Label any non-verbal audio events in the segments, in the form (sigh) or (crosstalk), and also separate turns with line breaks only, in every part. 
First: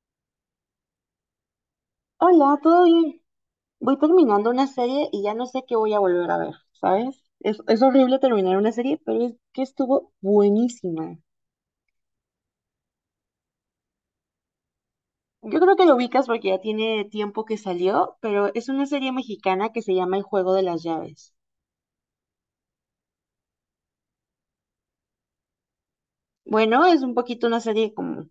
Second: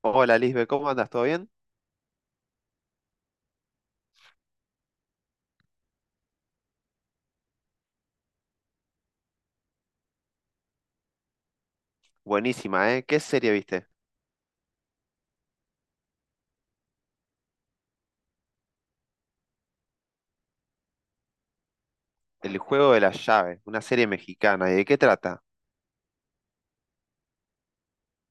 Hola Lisbe, ¿cómo andas? ¿Todo bien?
Hola, ¿todo bien? Voy terminando una serie y ya no sé qué voy a volver a ver, ¿sabes? Es horrible terminar una serie, pero es que estuvo buenísima.
Buenísima, ¿eh? ¿Qué serie viste?
Yo creo que lo ubicas porque ya tiene tiempo que salió, pero es una serie mexicana que se llama El Juego de las Llaves.
El juego de la llave, una serie mexicana. ¿Y de qué trata?
Bueno, es un poquito una serie como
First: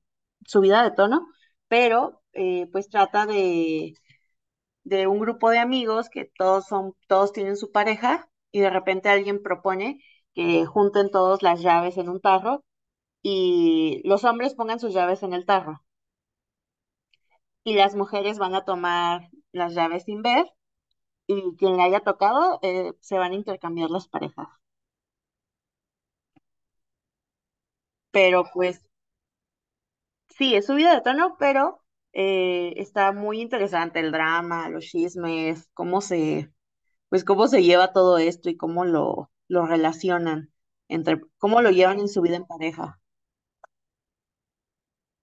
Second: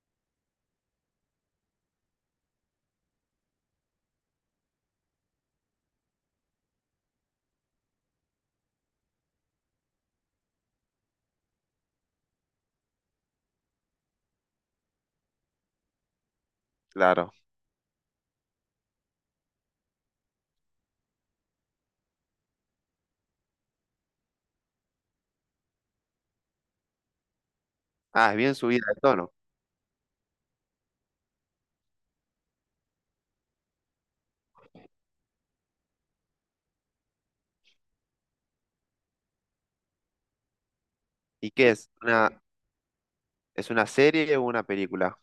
subida de tono, pero pues trata de un grupo de amigos que todos son, todos tienen su pareja y de repente alguien propone que junten todos las llaves en un tarro y los hombres pongan sus llaves en el tarro
Claro.
y las mujeres van a tomar las llaves sin ver y quien le haya tocado se van a intercambiar las parejas.
Ah, es
Pero
bien
pues
subida de tono.
sí, es subida de tono, pero está muy interesante el drama, los chismes, cómo se, pues cómo se lleva todo esto y cómo lo relacionan entre,
¿Y
cómo
qué
lo
es?
llevan en su vida en pareja.
¿Es una serie o una película?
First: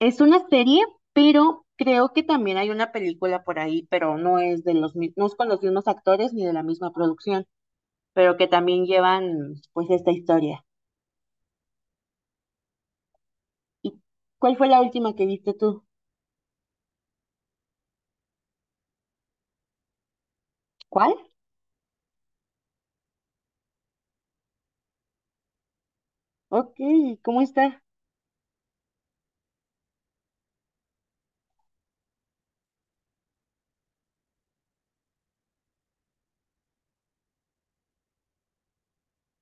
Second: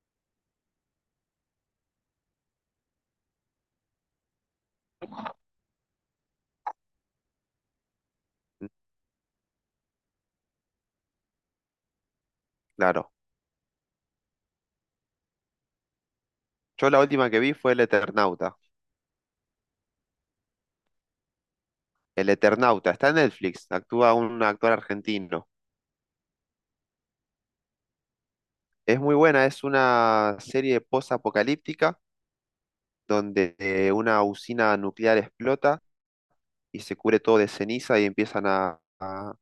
Es una serie, pero creo que también hay una película por ahí, pero no es de los mi- no es con los mismos actores ni de la misma producción, pero que
Mm,
también llevan pues esta historia.
claro.
¿Y cuál fue la última que viste tú?
Yo la última que vi fue El Eternauta.
¿Cuál?
El Eternauta, está en Netflix, actúa un actor argentino.
Ok, ¿cómo está?
Es muy buena, es una serie post-apocalíptica donde una usina nuclear explota y se cubre todo de ceniza y empiezan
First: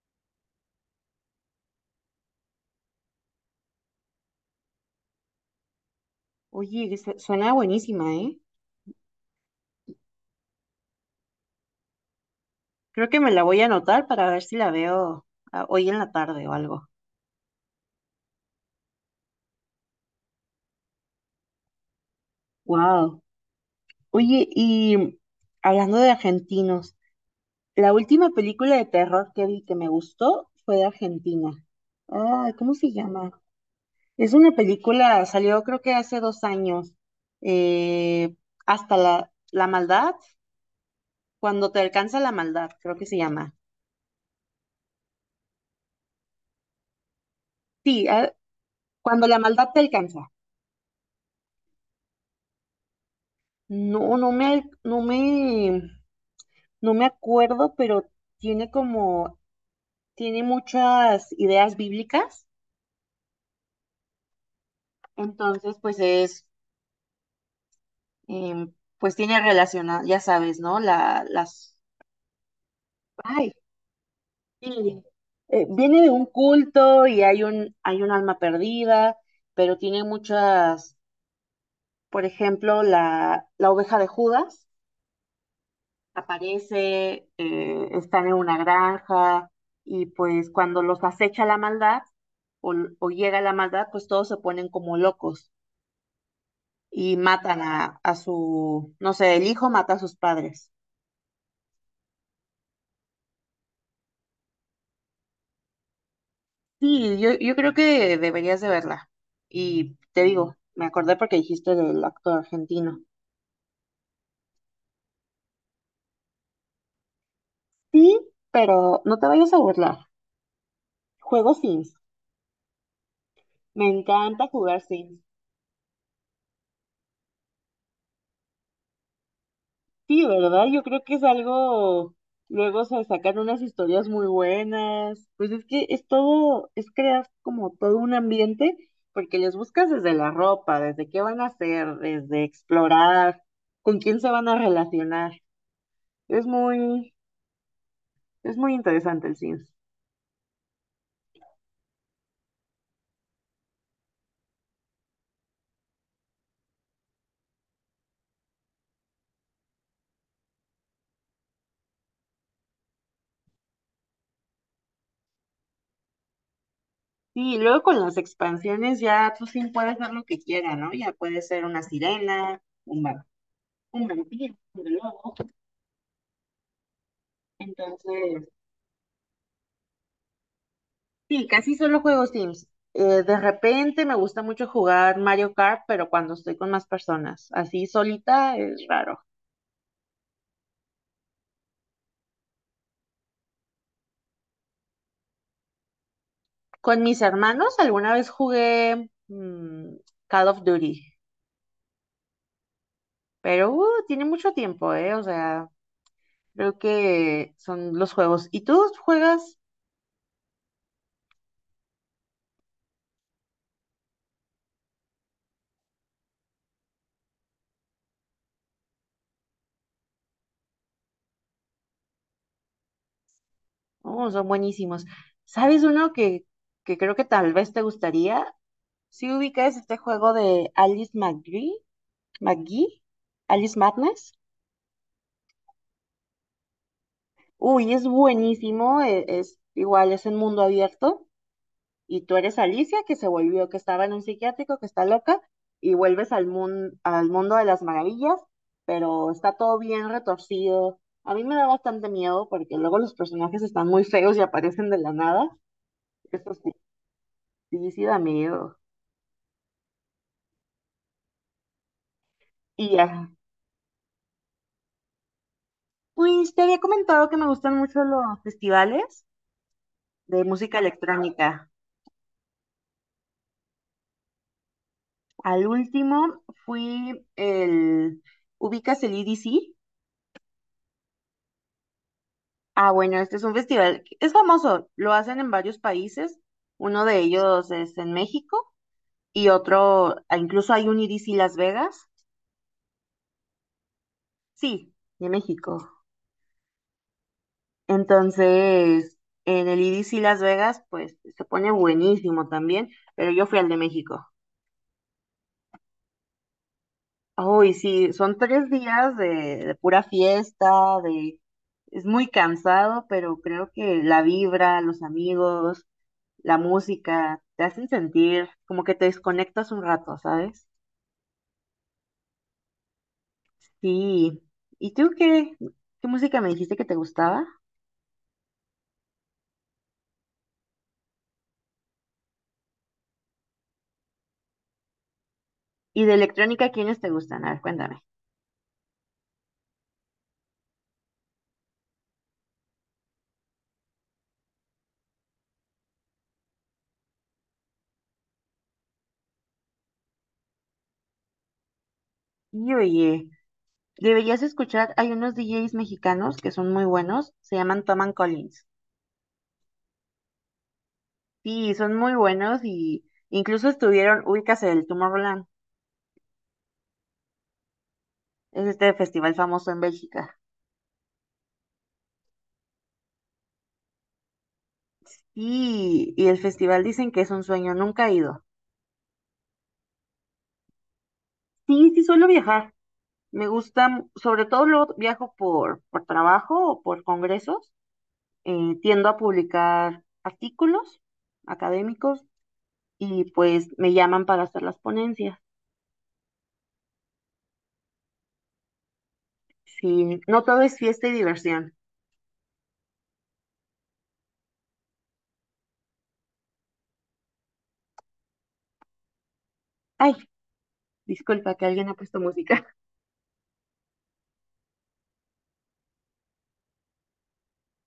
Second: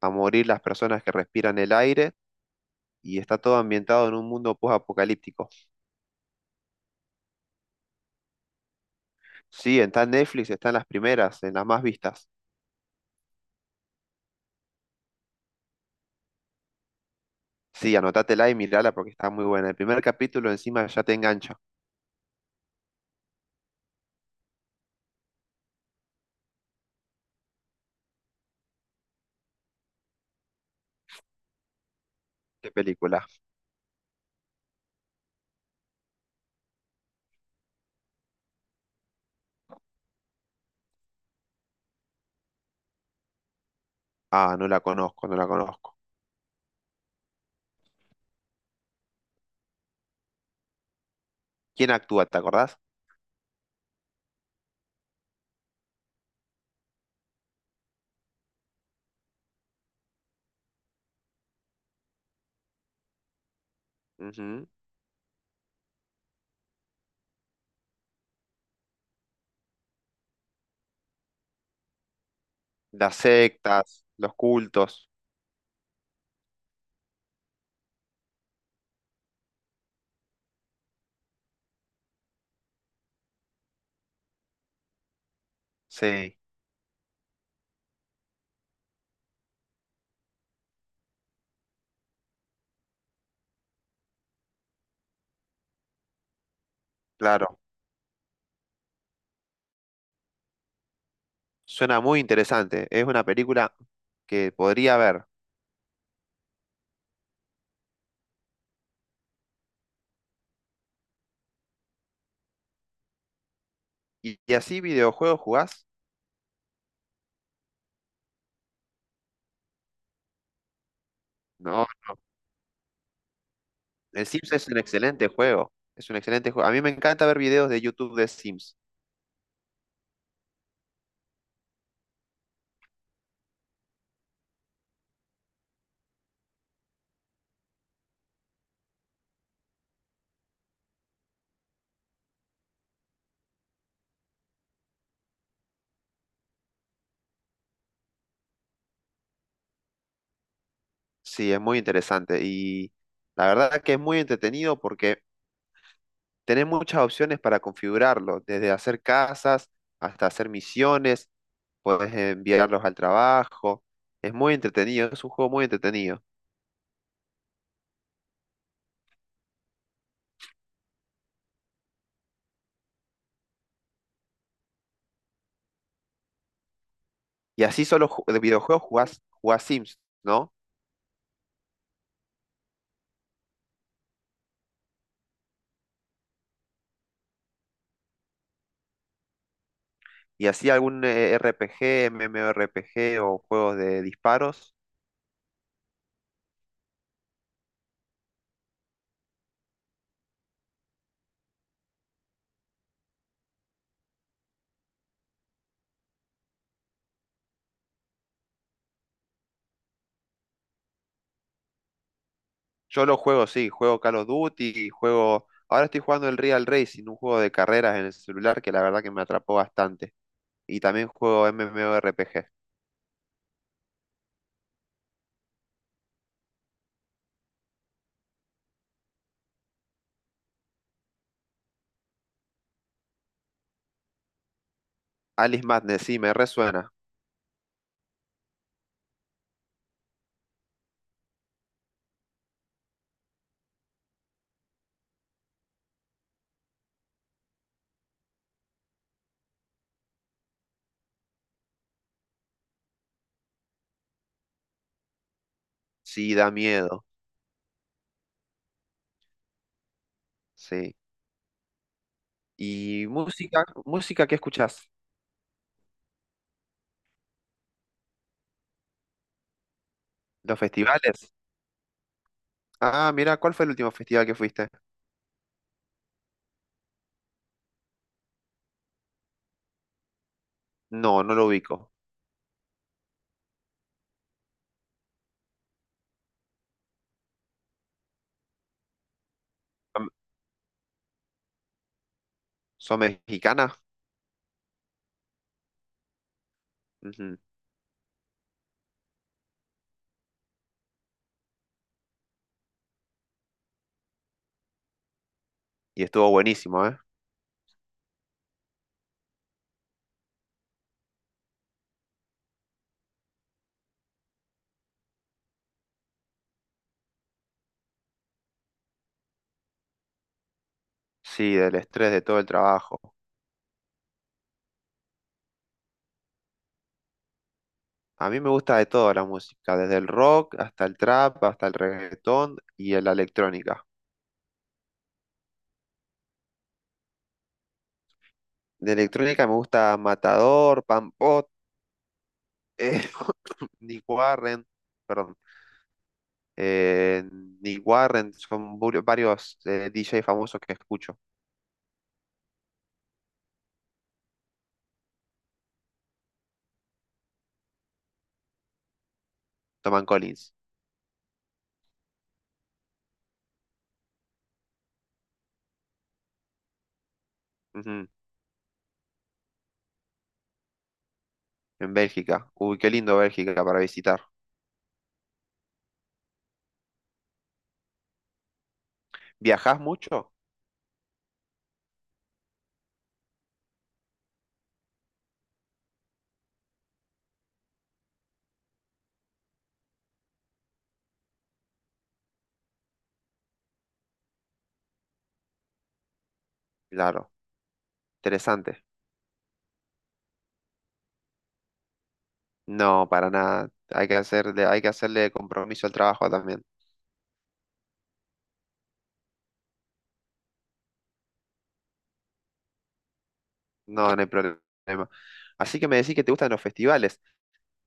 a morir las personas que respiran el aire y está todo ambientado en un mundo post-apocalíptico.
Oye, se- suena buenísima, ¿eh?
Sí, está en Netflix, está en las primeras, en las más vistas.
Creo que me la voy a anotar para ver si la veo hoy en la tarde o algo.
Sí, anótatela y mirala porque está muy buena. El primer capítulo encima ya te engancha.
Wow. Oye, y hablando de argentinos. La última película de terror que vi que me gustó fue de Argentina. Ay,
¿Qué
¿cómo se
película?
llama? Es una película, salió creo que hace dos años. eh, Hasta la, la maldad, cuando te alcanza la maldad, creo que se llama.
Ah, no la conozco, no la conozco.
Sí, ah, cuando la maldad te alcanza.
¿Quién actúa? ¿Te acordás?
No, no me, no, no me acuerdo, pero tiene como, tiene muchas ideas bíblicas.
Ujú.
Entonces, pues es em, pues tiene relacionado, ya sabes, ¿no? La, las,
Las
ay,
sectas, los
sí,
cultos.
viene de un culto y hay un alma perdida, pero tiene muchas, por ejemplo, la oveja de Judas
Sí,
aparece, están en una granja y pues cuando los acecha la maldad o llega la maldad, pues todos se ponen como locos y
claro.
matan a su, no sé, el hijo mata a sus padres.
Suena muy interesante. Es una película que podría ver.
Sí, yo creo que deberías de verla. Y te digo, me acordé porque dijiste del actor argentino.
¿Y así videojuegos jugás?
Sí, pero no te vayas a burlar. Juego
No,
Sims. Me
el
encanta
Sims es un
jugar Sims.
excelente juego. Es un excelente juego. A mí me encanta ver videos de YouTube de Sims.
Sí, ¿verdad? Yo creo que es algo... Luego se sacan unas historias muy buenas. Pues es que es todo, es crear como todo un ambiente, porque les buscas desde la ropa, desde qué van a hacer, desde explorar, con quién se van a relacionar. Es muy, es muy interesante el Sims.
Sí, es muy interesante y la verdad que es muy entretenido porque tenés muchas opciones para configurarlo, desde hacer casas hasta hacer misiones, puedes enviarlos al trabajo, es muy entretenido, es un juego muy entretenido.
Sí, luego con las expansiones ya tú sí puedes ver lo que quieras, ¿no? Ya puede ser una sirena, un, va- un vampiro, un lobo.
Y así de
Entonces,
videojuegos jugás Sims, ¿no?
sí, casi solo juego Sims. De repente me gusta mucho jugar Mario Kart, pero cuando estoy con más personas, así solita es raro.
Y así algún RPG, MMORPG o juegos de disparos.
Con mis hermanos alguna vez jugué Call of Duty, pero tiene mucho tiempo, ¿eh? O sea, creo que son los juegos. ¿Y tú juegas?
Yo lo juego, sí, juego Call of Duty, juego... Ahora estoy jugando el Real Racing, un juego de carreras en el celular que la verdad que me atrapó bastante. Y también juego MMORPG.
Oh, son buenísimos. ¿Sabes uno que creo que tal vez te gustaría? Si ubicas este juego de Alice McGee, McGee, Alice Madness.
Alice Madness, sí, me resuena.
Uy, es buenísimo, e- es, igual, es en mundo abierto. Y tú eres Alicia, que se volvió, que estaba en un psiquiátrico, que está loca, y vuelves al, mun- al mundo de las maravillas, pero está todo bien retorcido. A mí me da bastante miedo porque luego los personajes están muy feos y aparecen de la nada.
Sí, da
Eso sí,
miedo.
sí, sí da miedo.
Sí.
Y
¿Y
ya.
música? ¿Música qué escuchás?
Pues te había comentado que me gustan mucho los festivales de
¿Los
música
festivales?
electrónica.
Ah, mira, ¿cuál fue el último festival que fuiste?
Al último fui el... ¿Ubicas el E D C
No, no lo ubico.
Ah, bueno, este es un festival, que- es famoso, lo hacen en varios países, uno de ellos es en México y
Am-
otro, ah, incluso hay un E D C Las Vegas,
¿Son mexicanas?
sí, de México.
Ujú.
Entonces, en el E D C Las Vegas, pues se pone buenísimo también, pero yo fui al de México.
Y estuvo buenísimo, ¿eh?
Uy, sí, son tres días de pura fiesta, de... Es muy cansado, pero creo que la vibra, los amigos, la música, te hacen sentir como que te desconectas un rato, ¿sabes?
Sí, del estrés de todo el trabajo.
Sí. ¿Y tú qué, qué música me dijiste que te gustaba?
A mí me gusta de todo la música, desde el rock hasta el trap, hasta el reggaetón y la electrónica.
¿Y de electrónica quiénes te gustan? A ver, cuéntame.
De electrónica me gusta Matador, Pampot, (laughs) eh, (coughs) Nick Warren, perdón. eh, Nick Warren, son varios DJ famosos que escucho.
Y oye, deberías escuchar, hay unos DJs mexicanos que son muy buenos, se llaman Tom and Collins.
Toman Collins.
Sí, son muy buenos y incluso estuvieron, ubícase el Tomorrowland.
Ujú.
Es este festival famoso en Bélgica.
En Bélgica. Uy, qué lindo Bélgica para visitar.
Y el festival dicen que es un sueño, nunca he ido.
¿Viajás mucho?
Sí, sí suelo viajar. Me gusta, m- sobre todo lo viajo por trabajo o por congresos. Tiendo a publicar artículos académicos y pues me llaman para hacer las ponencias.
Claro, interesante.
Sí, no todo es fiesta y diversión.
No, para nada. Hay que hacerle compromiso al trabajo también.
Ay, disculpa que alguien ha puesto música.
No, no hay problema. Así que me decís que te gustan los festivales.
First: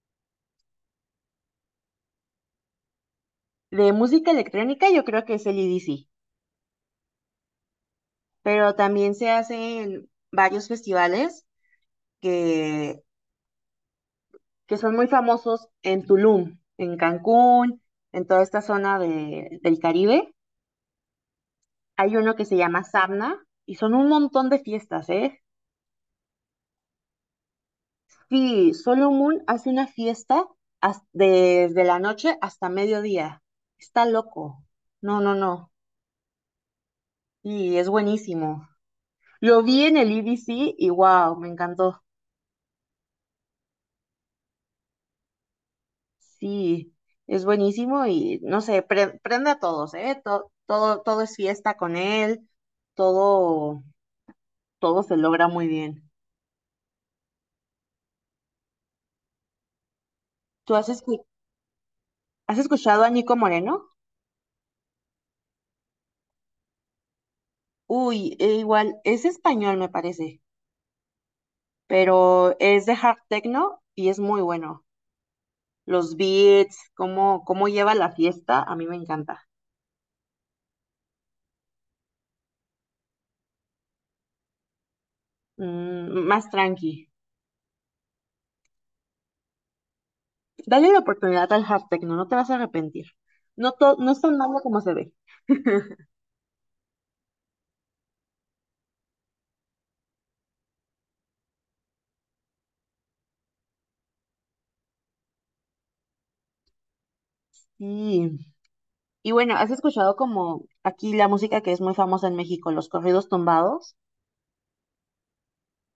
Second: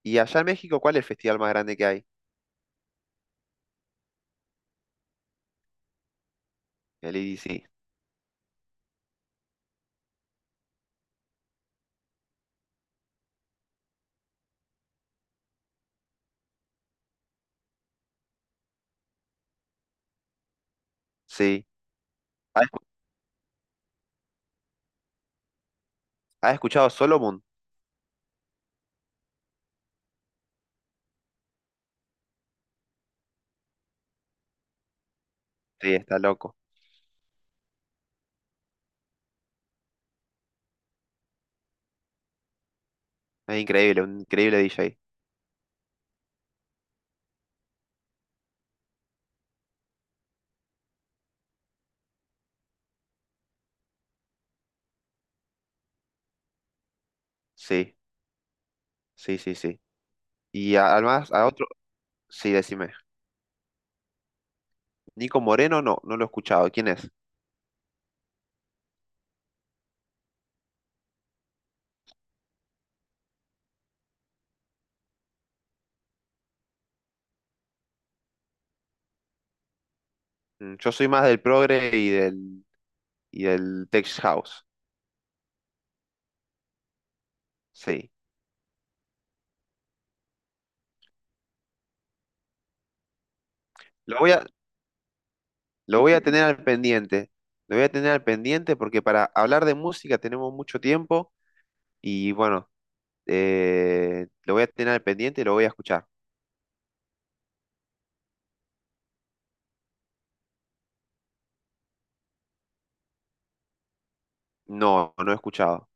¿Y allá en México cuál es el festival más grande que hay?
(laughs) De música electrónica yo creo que es el IDC,
El I D C.
pero también se hacen varios festivales que que son muy famosos en Tulum, en Cancún, en toda esta zona de- del Caribe.
Sí.
Hay uno que se
¿Has
llama Sabna y son un montón de fiestas, ¿eh?
has escuchado Solomon?
Sí, Solomon hace una fiesta has- desde la noche hasta mediodía. Está loco. No, no, no.
Sí, está loco.
Y es buenísimo. Lo vi en el IBC y wow, me encantó.
Es increíble, un increíble DJ.
Sí, es buenísimo y no sé, pre- prende a todos, ¿eh? To- todo, todo es fiesta con él, todo todo se logra muy bien.
Sí, sí, sí, sí.
¿Tú
Y
has, escu-
además a otro, sí,
has
decime.
escuchado a Nico Moreno?
Nico Moreno, no, no lo he escuchado. ¿Quién es?
Uy, e igual, es español me parece, pero es de hard techno y es muy bueno. Los beats, cómo, cómo lleva la fiesta, a mí me encanta.
Yo soy más del progre y del tech house.
Mm, más tranqui.
Sí.
Dale la oportunidad al hard techno, no te vas a arrepentir. No, to- no
Lo
es
voy
tan
a,
malo como se ve.
lo voy a tener al pendiente. Lo voy a tener al pendiente porque para hablar de música tenemos mucho tiempo y bueno, lo voy a tener al pendiente y lo voy a escuchar.
Sí. Y bueno, ¿has escuchado como aquí la música que es muy famosa en México, los corridos tumbados?
No, no he escuchado.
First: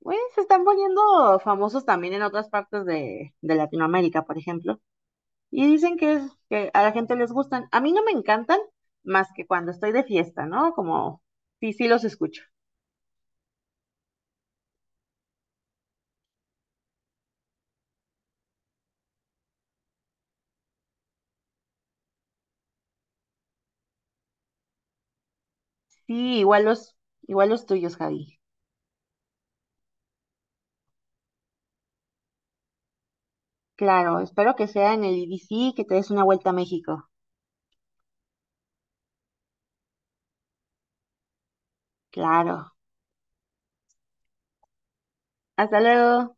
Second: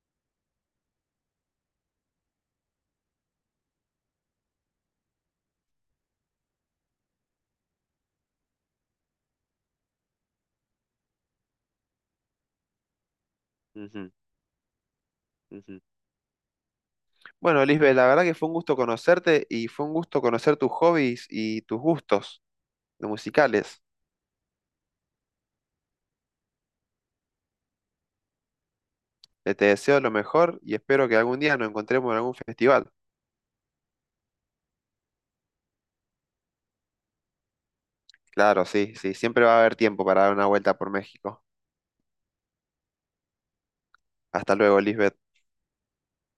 Pues se están poniendo famosos también en otras partes de Latinoamérica, por ejemplo, y dicen que, es, que a la gente les gustan. A mí no me encantan más que cuando estoy de fiesta, ¿no? Como, sí, sí los escucho.
Ujú, ujú. Bueno, Lisbeth, la verdad que fue un gusto conocerte y fue un gusto conocer tus hobbies y tus gustos musicales.
Sí, igual los tuyos, Javi.
Te deseo lo mejor y espero que algún día nos encontremos en algún festival.
Claro, espero que sea en el I D C que te des una vuelta a México.
Claro, sí, sí, siempre va a haber tiempo para dar una vuelta por México.
Claro.
Hasta luego, Lisbeth.
Hasta luego.